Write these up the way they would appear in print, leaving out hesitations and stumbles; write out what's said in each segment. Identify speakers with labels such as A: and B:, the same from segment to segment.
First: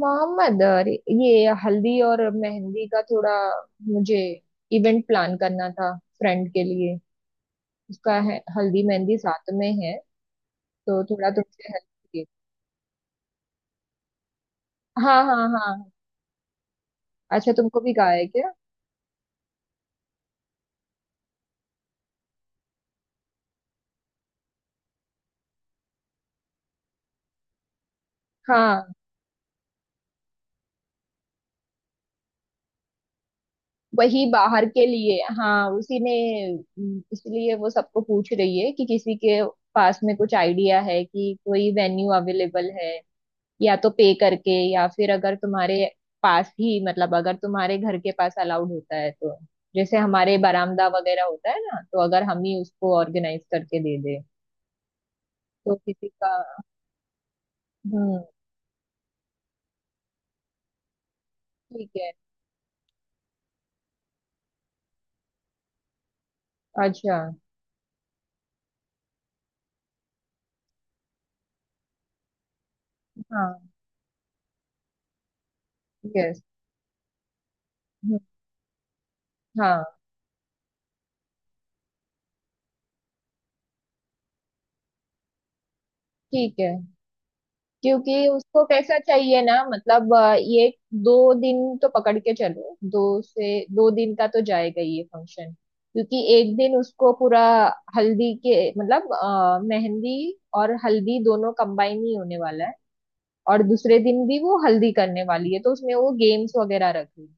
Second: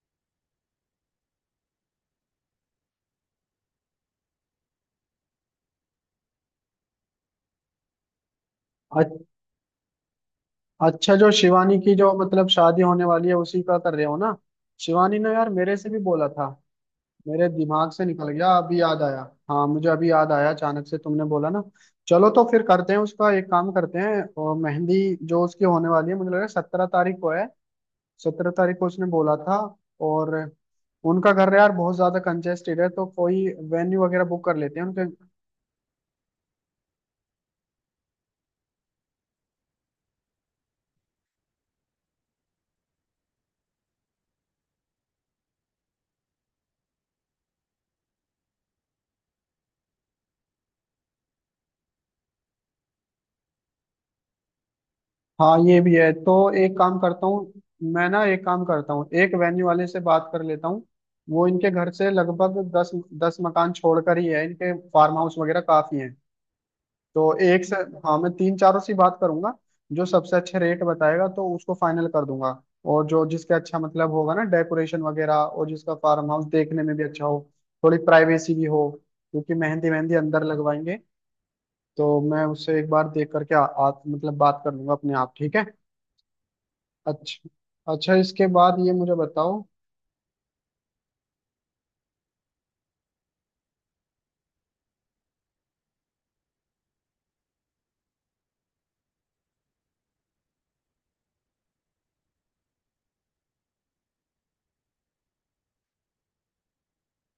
A: मोहम्मद, अरे ये हल्दी और मेहंदी का थोड़ा, मुझे इवेंट प्लान करना था फ्रेंड के लिए। उसका है हल्दी मेहंदी
B: अच-
A: साथ में है तो
B: अच्छा। जो
A: थोड़ा तुमसे
B: शिवानी
A: हेल्प
B: की जो
A: चाहिए।
B: मतलब शादी होने वाली है उसी का कर रहे हो ना। शिवानी
A: हाँ
B: ने
A: हाँ
B: यार मेरे से
A: हाँ।
B: भी बोला था, मेरे
A: अच्छा तुमको
B: दिमाग
A: भी
B: से
A: कहा है
B: निकल
A: क्या?
B: गया, अभी याद आया। हाँ, मुझे अभी याद आया, अचानक से तुमने बोला ना। चलो तो फिर करते हैं उसका, एक काम करते हैं। और मेहंदी जो उसकी होने वाली है, मुझे लग रहा है 17 तारीख को है। 17 तारीख को
A: हाँ,
B: उसने बोला था। और उनका घर यार बहुत ज्यादा कंजेस्टेड है, तो कोई वेन्यू वगैरह
A: वही
B: बुक कर
A: बाहर
B: लेते
A: के
B: हैं उनके।
A: लिए। हाँ, उसी ने इसलिए वो सबको पूछ रही है कि किसी के पास में कुछ आइडिया है कि कोई वेन्यू अवेलेबल है, या तो पे करके, या फिर अगर तुम्हारे पास ही, मतलब अगर तुम्हारे घर के पास अलाउड होता है तो, जैसे हमारे बरामदा वगैरह होता है ना, तो अगर हम ही उसको ऑर्गेनाइज करके दे दे
B: हाँ
A: तो
B: ये भी
A: किसी
B: है
A: का।
B: तो एक काम करता हूँ। मैं
A: हम्म।
B: ना एक काम करता हूँ, एक वेन्यू वाले से बात कर लेता हूँ। वो इनके
A: ठीक
B: घर से
A: है।
B: लगभग दस दस मकान छोड़कर ही है, इनके फार्म हाउस वगैरह काफी हैं।
A: अच्छा।
B: तो एक से, हाँ मैं तीन चारों से ही बात करूंगा। जो सबसे अच्छे रेट बताएगा तो उसको फाइनल कर दूंगा। और जो जिसके
A: हाँ।
B: अच्छा मतलब होगा ना डेकोरेशन वगैरह, और जिसका फार्म
A: यस।
B: हाउस देखने में भी अच्छा हो, थोड़ी प्राइवेसी भी हो, क्योंकि मेहंदी
A: हाँ।
B: मेहंदी अंदर लगवाएंगे। तो मैं उससे एक बार देख करके आ, आ, मतलब बात कर लूंगा अपने आप। ठीक है।
A: ठीक है।
B: अच्छा अच्छा,
A: क्योंकि
B: इसके
A: उसको
B: बाद ये
A: कैसा
B: मुझे
A: चाहिए ना,
B: बताओ।
A: मतलब ये दो दिन तो पकड़ के चलो, दो से दो दिन का तो जाएगा ये फंक्शन। क्योंकि एक दिन उसको पूरा हल्दी के मतलब मेहंदी और हल्दी दोनों कंबाइन ही होने वाला है। और दूसरे दिन भी वो हल्दी करने वाली है, तो उसमें वो गेम्स वगैरह रखेगी।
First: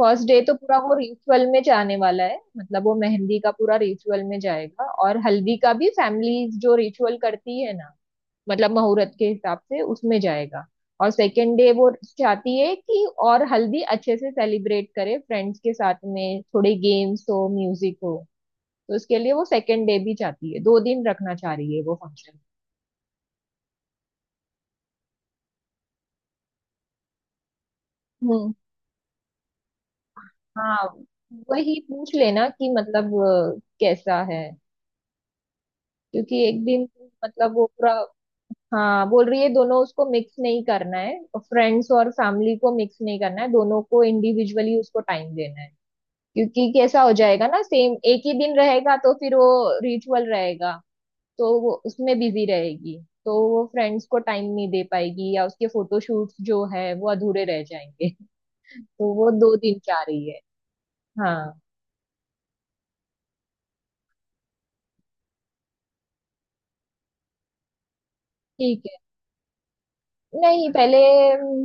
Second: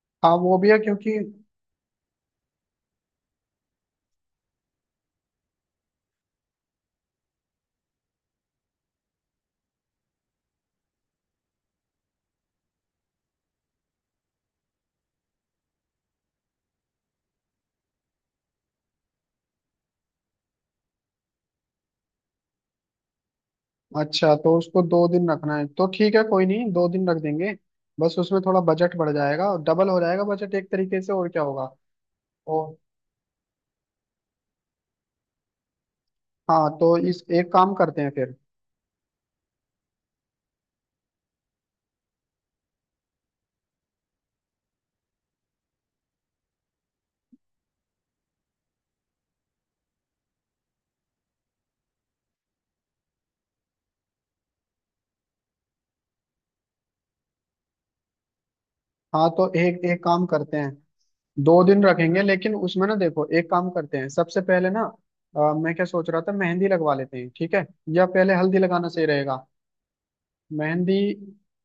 A: फर्स्ट
B: हाँ
A: डे तो
B: वो भी
A: पूरा
B: है
A: वो
B: क्योंकि,
A: रिचुअल में जाने वाला है, मतलब वो मेहंदी का पूरा रिचुअल में जाएगा और हल्दी का भी फैमिली जो रिचुअल करती है ना, मतलब मुहूर्त के हिसाब से, उसमें जाएगा। और सेकेंड डे वो चाहती है कि और हल्दी अच्छे से सेलिब्रेट करे फ्रेंड्स के साथ में, थोड़े गेम्स हो, म्यूजिक हो। तो उसके लिए वो सेकेंड डे भी चाहती है, दो दिन रखना चाह रही है वो फंक्शन।
B: अच्छा तो उसको 2 दिन रखना है तो ठीक है, कोई नहीं, 2 दिन रख देंगे। बस उसमें
A: हम्म।
B: थोड़ा बजट बढ़ जाएगा, और डबल हो जाएगा बजट एक
A: हाँ,
B: तरीके से, और क्या होगा।
A: वही पूछ लेना
B: ओ,
A: कि मतलब कैसा है। क्योंकि एक
B: हाँ
A: दिन
B: तो इस, एक
A: मतलब वो
B: काम
A: पूरा,
B: करते हैं फिर।
A: हाँ बोल रही है, दोनों उसको मिक्स नहीं करना है, फ्रेंड्स और फैमिली को मिक्स नहीं करना है, दोनों को इंडिविजुअली उसको टाइम देना है। क्योंकि कैसा हो जाएगा ना, सेम एक ही दिन रहेगा तो फिर वो रिचुअल रहेगा, तो वो उसमें बिजी रहेगी, तो वो फ्रेंड्स को टाइम नहीं दे पाएगी, या उसके फोटोशूट्स जो है वो अधूरे रह जाएंगे। तो
B: हाँ
A: वो
B: तो
A: दो दिन
B: एक
A: चाह
B: एक काम
A: रही है।
B: करते हैं,
A: हाँ।
B: 2 दिन रखेंगे, लेकिन उसमें ना देखो एक काम करते हैं सबसे पहले ना, मैं क्या सोच रहा था, मेहंदी लगवा लेते हैं ठीक है, या पहले हल्दी
A: ठीक
B: लगाना
A: है।
B: सही रहेगा।
A: नहीं, पहले
B: मेहंदी,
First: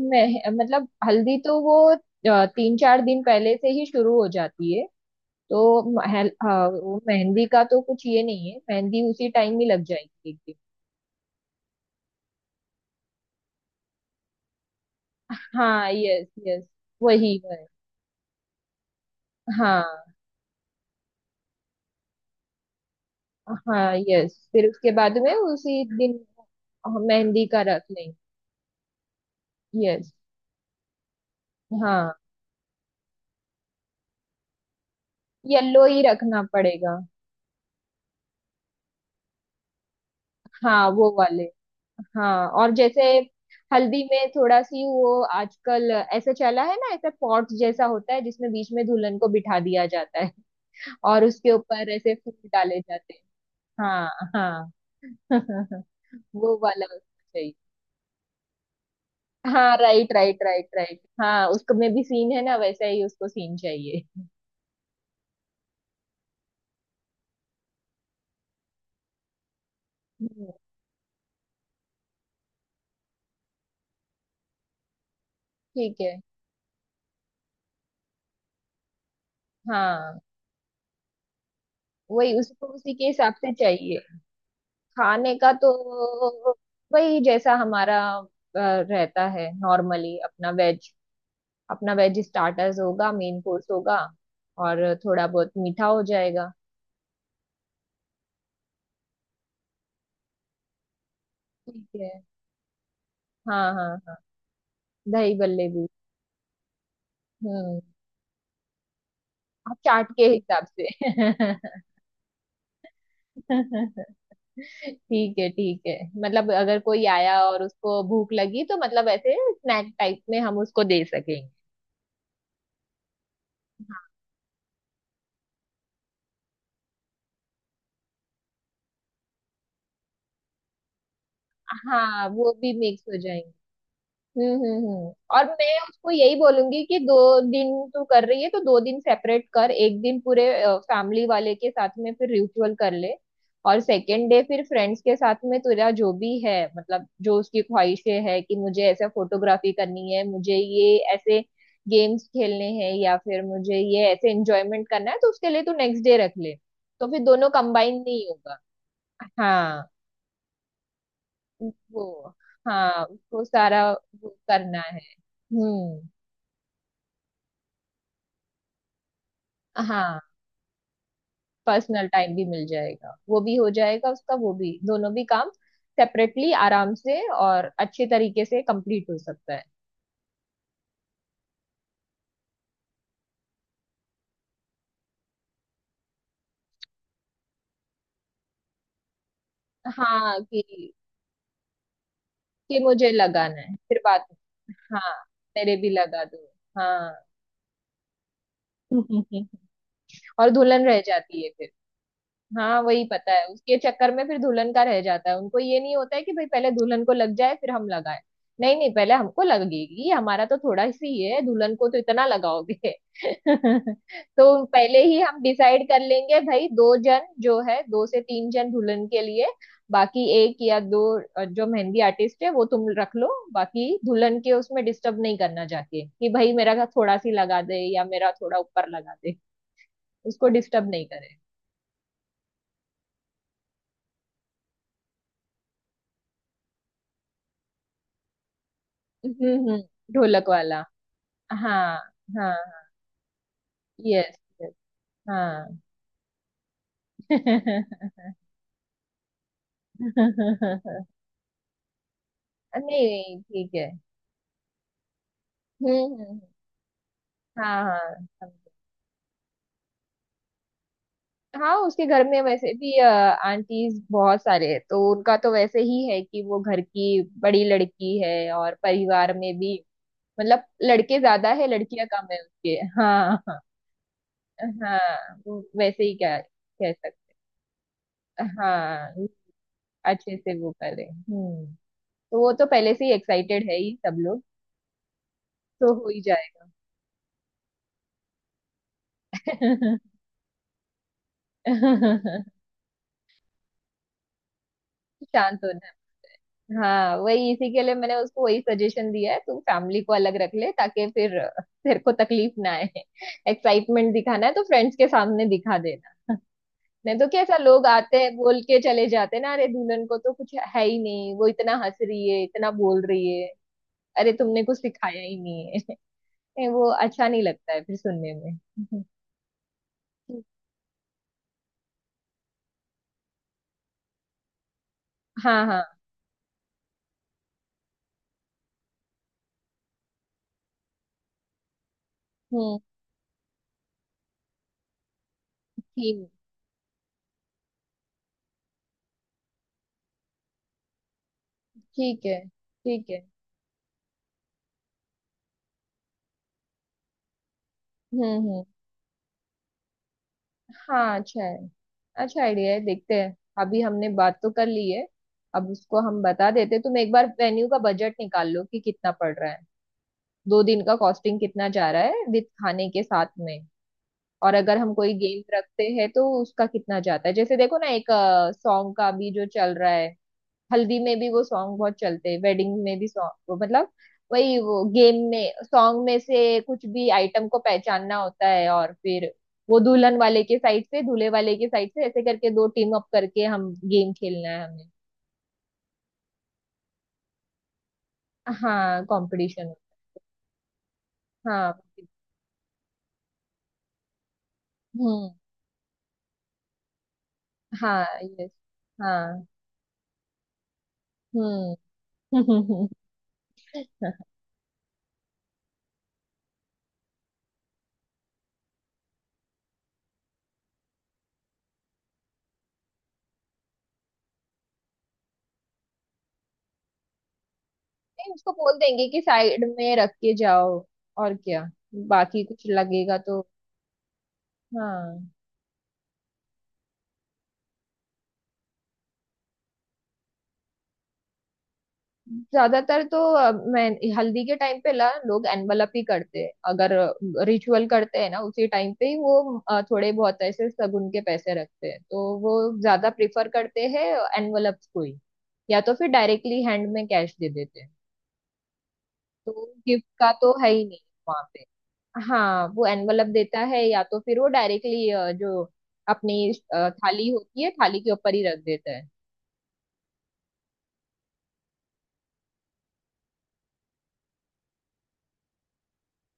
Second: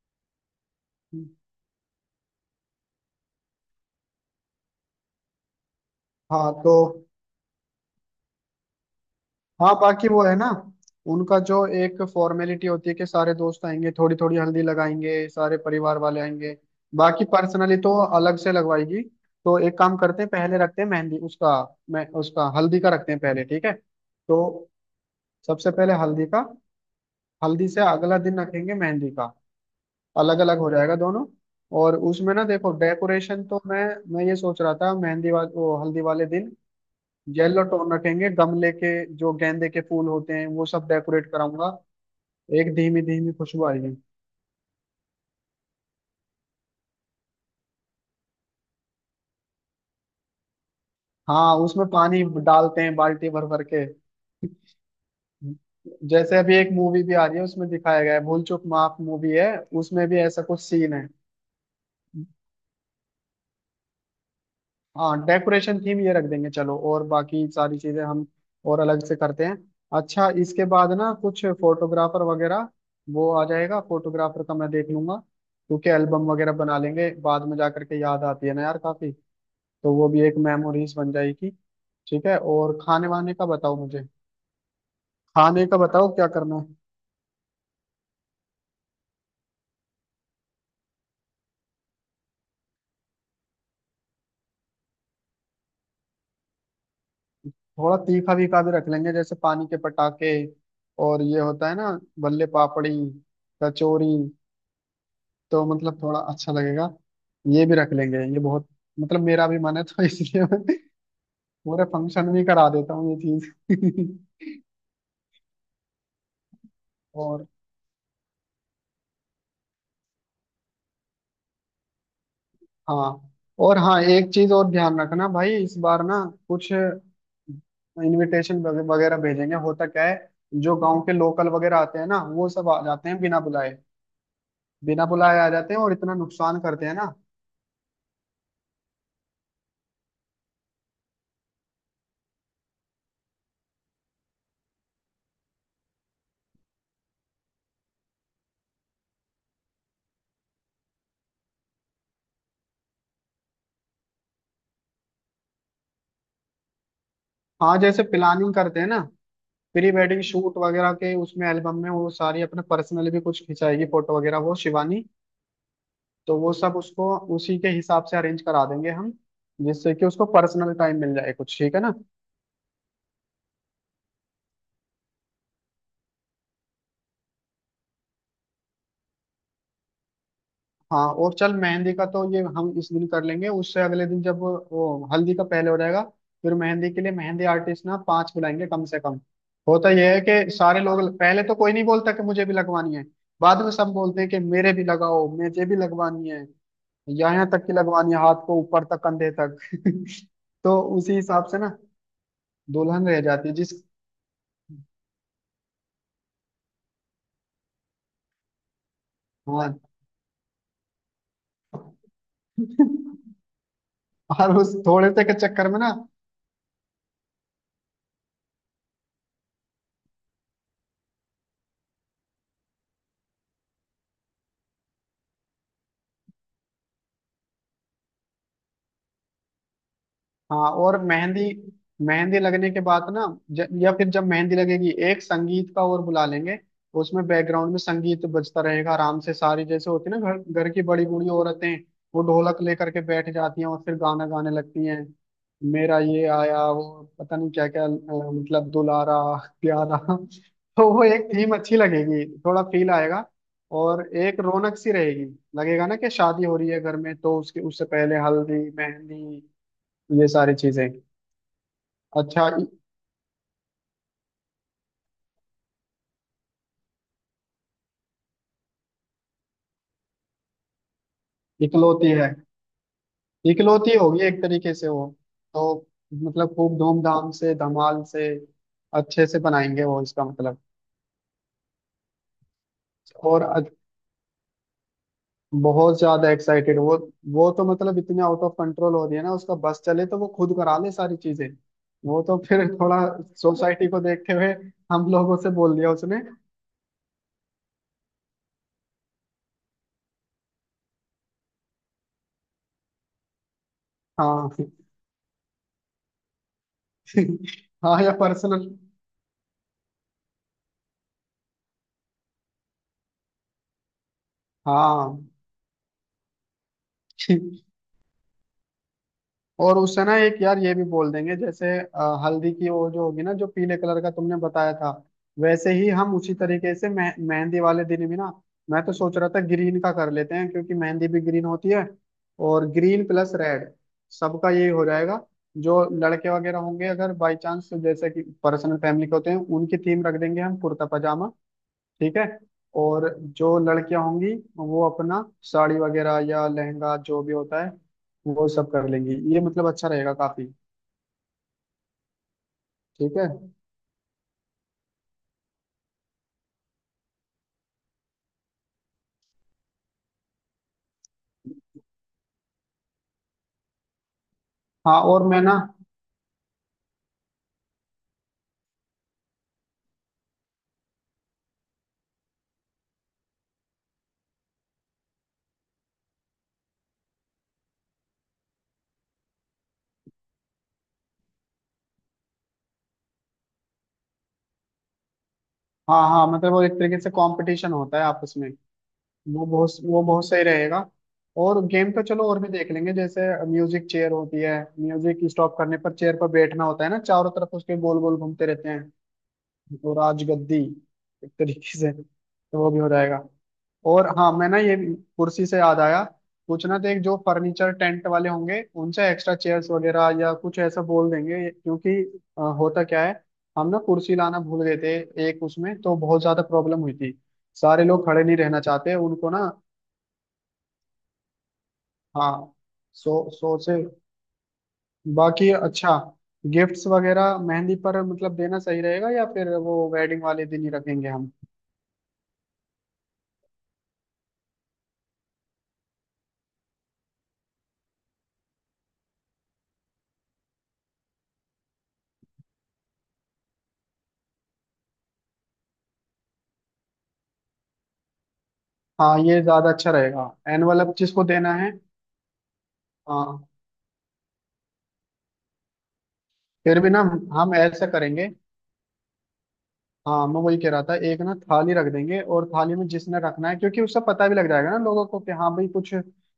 A: मैं मतलब हल्दी तो वो तीन चार दिन पहले से ही शुरू हो जाती है। तो
B: हाँ
A: हाँ,
B: तो,
A: वो मेहंदी का तो कुछ ये नहीं है, मेहंदी उसी टाइम ही
B: हाँ
A: लग
B: बाकी वो
A: जाएगी
B: है
A: एक
B: ना,
A: दिन।
B: उनका जो एक फॉर्मेलिटी होती है कि सारे दोस्त आएंगे थोड़ी थोड़ी हल्दी लगाएंगे, सारे
A: हाँ,
B: परिवार वाले
A: यस
B: आएंगे,
A: यस।
B: बाकी
A: वही है।
B: पर्सनली तो अलग से लगवाएगी। तो एक काम
A: हाँ
B: करते हैं, पहले रखते हैं मेहंदी उसका, मैं उसका हल्दी का रखते हैं पहले। ठीक है,
A: हाँ, यस,
B: तो
A: फिर उसके बाद में
B: सबसे
A: उसी
B: पहले
A: दिन
B: हल्दी का,
A: मेहंदी का
B: हल्दी से
A: रख लेंगे।
B: अगला दिन रखेंगे मेहंदी का।
A: यस।
B: अलग अलग हो जाएगा दोनों। और
A: हाँ,
B: उसमें ना देखो डेकोरेशन तो मैं ये सोच रहा था मेहंदी वाले वो
A: येलो
B: हल्दी
A: ही
B: वाले
A: रखना
B: दिन
A: पड़ेगा।
B: येलो टोन रखेंगे। गमले के जो गेंदे के फूल होते हैं वो सब
A: हाँ वो
B: डेकोरेट
A: वाले।
B: कराऊंगा,
A: हाँ, और
B: एक
A: जैसे
B: धीमी धीमी खुशबू आएगी।
A: हल्दी में थोड़ा सी वो, आजकल ऐसा चला है ना, ऐसा पॉट जैसा होता है जिसमें बीच में दुल्हन को बिठा दिया जाता है और उसके
B: हाँ उसमें
A: ऊपर ऐसे
B: पानी
A: फूल डाले
B: डालते हैं
A: जाते हैं।
B: बाल्टी भर भर के।
A: हाँ। हाँ।
B: जैसे अभी
A: वो
B: एक
A: वाला उसको
B: मूवी भी आ रही है
A: चाहिए।
B: उसमें दिखाया गया है, भूल चूक माफ मूवी है,
A: हाँ,
B: उसमें
A: राइट
B: भी
A: राइट
B: ऐसा कुछ
A: राइट
B: सीन
A: राइट,
B: है।
A: हाँ, उसको में भी सीन है ना, वैसा ही उसको सीन चाहिए।
B: हाँ डेकोरेशन थीम ये रख देंगे चलो, और बाकी सारी चीजें हम और अलग से करते हैं। अच्छा
A: हम्म,
B: इसके बाद ना कुछ फोटोग्राफर वगैरह, वो आ जाएगा, फोटोग्राफर का मैं देख लूंगा। क्योंकि
A: ठीक है।
B: एल्बम वगैरह बना लेंगे बाद में जा करके, याद आती है ना यार काफी। तो वो
A: हाँ,
B: भी एक मेमोरीज बन जाएगी। ठीक
A: वही
B: है,
A: उसको
B: और
A: उसी के
B: खाने
A: हिसाब
B: वाने का
A: से
B: बताओ
A: चाहिए।
B: मुझे,
A: खाने का
B: खाने
A: तो
B: का बताओ क्या करना है।
A: वही जैसा हमारा रहता है नॉर्मली अपना वेज, अपना वेज स्टार्टर्स होगा, मेन कोर्स होगा, और थोड़ा बहुत मीठा हो जाएगा।
B: थोड़ा तीखा वीखा भी रख लेंगे, जैसे पानी के पटाखे और ये होता है
A: ठीक
B: ना,
A: है।
B: बल्ले पापड़ी,
A: हाँ हाँ
B: कचौरी,
A: हाँ। दही
B: तो
A: बल्ले भी।
B: मतलब थोड़ा अच्छा लगेगा। ये भी
A: हम्म।
B: रख लेंगे ये बहुत, मतलब मेरा भी मन
A: आप
B: है तो
A: चाट के
B: इसलिए मैं
A: हिसाब से।
B: पूरे फंक्शन भी करा देता हूँ ये चीज
A: ठीक है ठीक है। मतलब अगर कोई आया
B: और
A: और उसको भूख लगी तो मतलब ऐसे स्नैक टाइप में हम उसको दे सकेंगे।
B: हाँ, और हाँ एक चीज और ध्यान रखना भाई, इस बार ना कुछ इनविटेशन वगैरह भेजेंगे, होता क्या है, जो गांव के लोकल वगैरह आते हैं ना
A: हाँ
B: वो
A: वो
B: सब
A: भी
B: आ
A: मिक्स
B: जाते
A: हो
B: हैं बिना
A: जाएंगे।
B: बुलाए, बिना
A: हम्म।
B: बुलाए
A: और
B: आ जाते
A: मैं
B: हैं और
A: उसको
B: इतना
A: यही
B: नुकसान
A: बोलूंगी
B: करते हैं
A: कि
B: ना।
A: दो दिन तू कर रही है तो दो दिन सेपरेट कर, एक दिन पूरे फैमिली वाले के साथ में फिर रिचुअल कर ले, और सेकेंड डे फिर फ्रेंड्स के साथ में तेरा जो भी है मतलब जो उसकी ख्वाहिशें है कि मुझे ऐसे फोटोग्राफी करनी है, मुझे ये ऐसे गेम्स खेलने हैं, या फिर मुझे ये ऐसे एंजॉयमेंट करना है, तो उसके लिए तू नेक्स्ट डे रख ले, तो फिर दोनों
B: हाँ
A: कंबाइन
B: जैसे
A: नहीं
B: प्लानिंग
A: होगा।
B: करते हैं ना
A: हाँ
B: प्री वेडिंग शूट वगैरह के, उसमें एल्बम में वो
A: वो।
B: सारी अपने
A: हाँ
B: पर्सनल भी कुछ
A: वो
B: खिंचाएगी
A: सारा
B: फोटो
A: वो
B: वगैरह वो
A: करना है।
B: शिवानी।
A: हम्म।
B: तो वो सब उसको उसी के हिसाब से अरेंज करा देंगे हम, जिससे कि
A: हाँ,
B: उसको पर्सनल टाइम मिल जाए कुछ, ठीक है ना।
A: पर्सनल टाइम भी मिल जाएगा, वो भी हो जाएगा उसका, वो भी दोनों भी काम सेपरेटली आराम से और अच्छे तरीके से कंप्लीट हो सकता है।
B: हाँ और चल, मेहंदी का तो ये हम इस दिन कर लेंगे, उससे अगले दिन जब वो हल्दी का पहले हो जाएगा। फिर मेहंदी के लिए मेहंदी आर्टिस्ट ना पांच बुलाएंगे कम से कम। होता यह है
A: हाँ
B: कि सारे लोग पहले तो कोई नहीं बोलता कि मुझे भी
A: कि
B: लगवानी है,
A: मुझे लगाना
B: बाद में
A: है
B: सब
A: फिर
B: बोलते
A: बात।
B: हैं कि मेरे भी
A: हाँ,
B: लगाओ, मुझे
A: मेरे
B: भी
A: भी लगा
B: लगवानी
A: दो।
B: है,
A: हाँ।
B: यहाँ तक की लगवानी है हाथ को ऊपर तक, कंधे तक
A: और
B: तो
A: दुल्हन रह
B: उसी हिसाब
A: जाती
B: से
A: है।
B: ना,
A: हाँ वही
B: दुल्हन रह
A: पता है,
B: जाती है जिस,
A: उसके चक्कर में फिर दुल्हन का रह जाता है, उनको ये नहीं होता है कि भाई पहले दुल्हन को लग जाए फिर हम लगाए। नहीं नहीं पहले हमको
B: हाँ,
A: लगेगी, हमारा तो थोड़ा सी ही है, दुल्हन को तो इतना लगाओगे।
B: और
A: तो
B: उस
A: पहले
B: थोड़े
A: ही
B: से के
A: हम
B: चक्कर में
A: डिसाइड
B: ना।
A: कर लेंगे, भाई दो जन जो है, दो से तीन जन दुल्हन के लिए, बाकी एक या दो जो मेहंदी आर्टिस्ट है वो तुम रख लो। बाकी दुल्हन के उसमें डिस्टर्ब नहीं करना चाहते कि भाई मेरा थोड़ा सी लगा दे या मेरा थोड़ा ऊपर लगा दे, उसको
B: हाँ
A: डिस्टर्ब
B: और
A: नहीं करे।
B: मेहंदी, मेहंदी लगने के बाद ना, या फिर जब मेहंदी लगेगी, एक संगीत का और बुला लेंगे, उसमें बैकग्राउंड में संगीत बजता रहेगा आराम से,
A: हम्म
B: सारी
A: हम्म,
B: जैसे होती है ना घर
A: ढोलक
B: घर की
A: वाला।
B: बड़ी बूढ़ी औरतें,
A: हाँ
B: वो ढोलक
A: हाँ।
B: लेकर के बैठ जाती हैं और फिर गाना
A: यस।
B: गाने
A: यस।
B: लगती हैं।
A: हाँ।
B: मेरा ये आया वो, पता नहीं क्या क्या मतलब, दुलारा, प्यारा। तो वो एक थीम अच्छी लगेगी, थोड़ा फील आएगा
A: नहीं ठीक है।
B: और एक रौनक सी रहेगी, लगेगा ना
A: हम्म
B: कि
A: हम्म, हम्म।
B: शादी हो रही है घर में, तो उसके
A: हाँ
B: उससे
A: हाँ
B: पहले हल्दी
A: समझे।
B: मेहंदी ये सारी चीजें।
A: हाँ उसके घर में
B: अच्छा
A: वैसे भी आंटीज बहुत सारे हैं, तो उनका तो वैसे ही है कि वो घर की बड़ी लड़की है और परिवार में भी मतलब लड़के ज्यादा है, लड़कियां
B: इकलौती
A: कम
B: है,
A: है उसके। हाँ हाँ।
B: इकलौती होगी एक तरीके से वो।
A: हाँ वो
B: तो
A: वैसे ही क्या
B: मतलब खूब
A: कह
B: धूमधाम
A: सकते।
B: से धमाल से अच्छे
A: हाँ,
B: से बनाएंगे वो इसका
A: अच्छे से
B: मतलब।
A: वो करे। हम्म। तो वो तो पहले से ही
B: और
A: एक्साइटेड है ही सब लोग, तो
B: बहुत
A: हो ही
B: ज्यादा
A: जाएगा।
B: एक्साइटेड वो। वो तो मतलब इतने आउट ऑफ कंट्रोल हो रही है ना, उसका बस चले तो वो खुद करा ले सारी चीजें। वो तो फिर थोड़ा सोसाइटी को देखते हुए हम लोगों से
A: शांत
B: बोल
A: होना
B: दिया
A: है।
B: उसने।
A: हाँ, वही इसी के लिए मैंने उसको वही सजेशन दिया है, तू फैमिली को अलग रख ले, ताकि फिर तेरे को तकलीफ ना आए। एक्साइटमेंट दिखाना
B: हाँ
A: है तो फ्रेंड्स के सामने दिखा देना। नहीं तो कैसा, लोग
B: हाँ या
A: आते हैं बोल
B: पर्सनल।
A: के चले जाते हैं ना, अरे दुल्हन को तो कुछ है ही नहीं, वो इतना हंस रही है, इतना बोल रही है, अरे तुमने कुछ सिखाया
B: हाँ
A: ही नहीं है। नहीं, वो अच्छा नहीं लगता है फिर सुनने में।
B: और उससे ना एक यार ये भी बोल देंगे जैसे, हल्दी की वो जो होगी ना, जो पीले कलर का तुमने बताया था,
A: हाँ
B: वैसे
A: हाँ।
B: ही हम उसी तरीके से मेहंदी वाले दिन भी ना, मैं तो सोच रहा था ग्रीन का कर लेते हैं क्योंकि मेहंदी भी ग्रीन होती है। और
A: हम्म।
B: ग्रीन प्लस रेड सबका यही हो जाएगा। जो
A: थीम।
B: लड़के वगैरह होंगे अगर बाई चांस, जैसे कि पर्सनल फैमिली के होते हैं, उनकी थीम रख देंगे हम कुर्ता। ठीक है।
A: ठीक है।
B: और
A: ठीक है।
B: जो लड़कियां होंगी वो अपना साड़ी वगैरह या लहंगा जो भी होता है, वो
A: हम्म।
B: सब कर लेंगी, ये मतलब अच्छा रहेगा काफी।
A: हाँ अच्छा है, अच्छा आइडिया है, देखते
B: ठीक है।
A: हैं। अभी हमने बात तो कर ली है, अब उसको हम बता देते हैं। तुम एक बार वेन्यू का बजट निकाल लो कि कितना पड़ रहा है, दो दिन का कॉस्टिंग कितना जा रहा है विद खाने के साथ में, और अगर हम
B: हाँ
A: कोई
B: और मैं
A: गेम
B: ना,
A: रखते हैं तो उसका कितना जाता है। जैसे देखो ना, एक सॉन्ग का भी जो चल रहा है, हल्दी में भी वो सॉन्ग बहुत चलते हैं, वेडिंग में भी सॉन्ग वो मतलब, वही वो गेम में सॉन्ग में से कुछ भी आइटम को पहचानना होता है, और फिर वो दुल्हन वाले के साइड से, दूल्हे वाले के साइड से, ऐसे करके दो टीम अप करके हम गेम खेलना है हमें।
B: हाँ हाँ मतलब वो एक तरीके से कंपटीशन होता है आपस में,
A: हाँ,
B: वो बहुत
A: कंपटीशन।
B: वो बहुत सही रहेगा। और
A: हाँ।
B: गेम तो चलो और भी देख लेंगे, जैसे म्यूजिक चेयर होती है, म्यूजिक
A: हम्म।
B: स्टॉप करने पर चेयर पर बैठना होता है ना, चारों तरफ उसके गोल
A: हाँ
B: गोल घूमते
A: यस।
B: रहते हैं।
A: हाँ।
B: तो राजगद्दी एक तरीके से, तो वो भी
A: हम्म।
B: हो जाएगा। और हाँ मैं ना ये, कुर्सी से याद आया, पूछना था एक जो फर्नीचर टेंट वाले होंगे उनसे एक्स्ट्रा चेयर्स वगैरह या कुछ ऐसा बोल देंगे, क्योंकि होता क्या है हम ना कुर्सी लाना भूल गए थे, एक उसमें तो बहुत ज्यादा प्रॉब्लम हुई थी, सारे लोग खड़े
A: नहीं,
B: नहीं
A: उसको
B: रहना
A: बोल
B: चाहते
A: देंगे कि
B: उनको ना।
A: साइड में रख के जाओ और क्या, बाकी
B: हाँ,
A: कुछ लगेगा तो।
B: सो से,
A: हाँ,
B: बाकी अच्छा। गिफ्ट्स वगैरह मेहंदी पर मतलब देना सही रहेगा, या फिर वो वेडिंग वाले दिन ही रखेंगे हम।
A: ज्यादातर तो मैं हल्दी के टाइम पे ला लोग एनवलप ही करते हैं, अगर रिचुअल करते हैं ना उसी टाइम पे ही वो थोड़े बहुत ऐसे शगुन के पैसे रखते हैं, तो वो ज्यादा प्रिफर करते हैं एनवलप को ही, या तो फिर डायरेक्टली हैंड में कैश दे देते हैं।
B: हाँ ये
A: तो
B: ज्यादा अच्छा
A: गिफ्ट
B: रहेगा,
A: का तो है ही
B: एनवलप
A: नहीं
B: जिसको
A: वहां
B: देना
A: पे।
B: है।
A: हाँ, वो एनवलप
B: हाँ
A: देता है, या तो फिर वो डायरेक्टली जो अपनी
B: फिर भी ना
A: थाली
B: हम
A: होती है,
B: ऐसा
A: थाली के
B: करेंगे,
A: ऊपर ही रख देता है।
B: हाँ मैं वही कह रहा था एक ना थाली रख देंगे और थाली में जिसने रखना है, क्योंकि उससे पता भी लग जाएगा ना लोगों को कि हाँ भाई कुछ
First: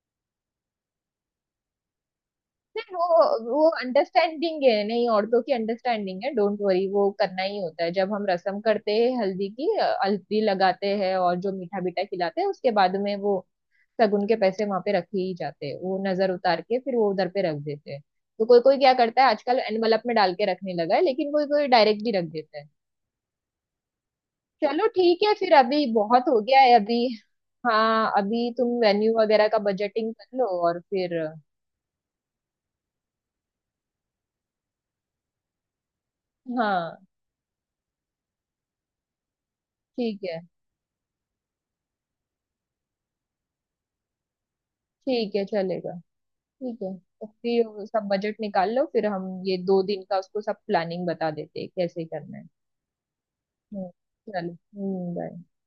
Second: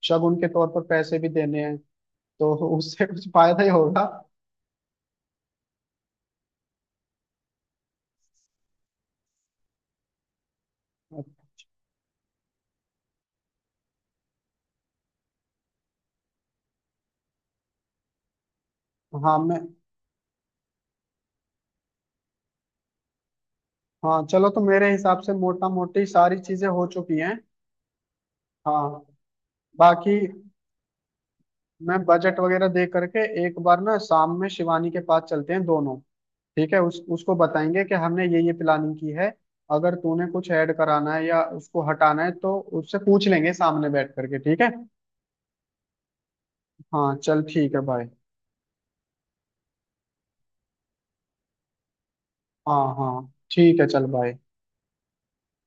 B: शगुन के तौर पर पैसे भी देने हैं, तो
A: नहीं
B: उससे
A: वो,
B: कुछ फायदा
A: वो
B: ही होगा।
A: अंडरस्टैंडिंग है नहीं, औरतों की अंडरस्टैंडिंग है, डोंट वरी, वो करना ही होता है। जब हम रसम करते हैं हल्दी की, हल्दी लगाते हैं और जो मीठा बीठा खिलाते हैं उसके बाद में वो शगुन के पैसे वहां पे रखे ही जाते हैं, वो नजर उतार के फिर वो उधर पे रख देते हैं। तो कोई कोई क्या करता है
B: हाँ
A: आजकल
B: मैं,
A: एनवलप में डाल के रखने लगा है, लेकिन कोई कोई डायरेक्ट भी रख देता है।
B: हाँ चलो तो
A: चलो
B: मेरे
A: ठीक
B: हिसाब से
A: है, फिर
B: मोटा
A: अभी
B: मोटी
A: बहुत
B: सारी
A: हो गया
B: चीजें
A: है
B: हो
A: अभी।
B: चुकी हैं।
A: हाँ, अभी तुम
B: हाँ
A: वेन्यू वगैरह का बजटिंग
B: बाकी
A: कर लो और फिर।
B: मैं बजट वगैरह दे करके एक बार ना शाम में शिवानी के पास चलते हैं दोनों, ठीक है,
A: हाँ
B: उस उसको बताएंगे कि हमने ये प्लानिंग की है, अगर
A: ठीक
B: तूने
A: है।
B: कुछ ऐड कराना है या उसको हटाना है तो उससे पूछ लेंगे सामने बैठ करके। ठीक है।
A: ठीक है चलेगा, ठीक है।
B: हाँ
A: तो
B: चल ठीक है
A: फिर
B: भाई।
A: सब बजट निकाल लो, फिर हम ये दो दिन का उसको सब प्लानिंग बता देते हैं कैसे करना है।
B: हाँ हाँ ठीक है
A: हम्म,
B: चल भाई।
A: चलो। हम्म, बाय।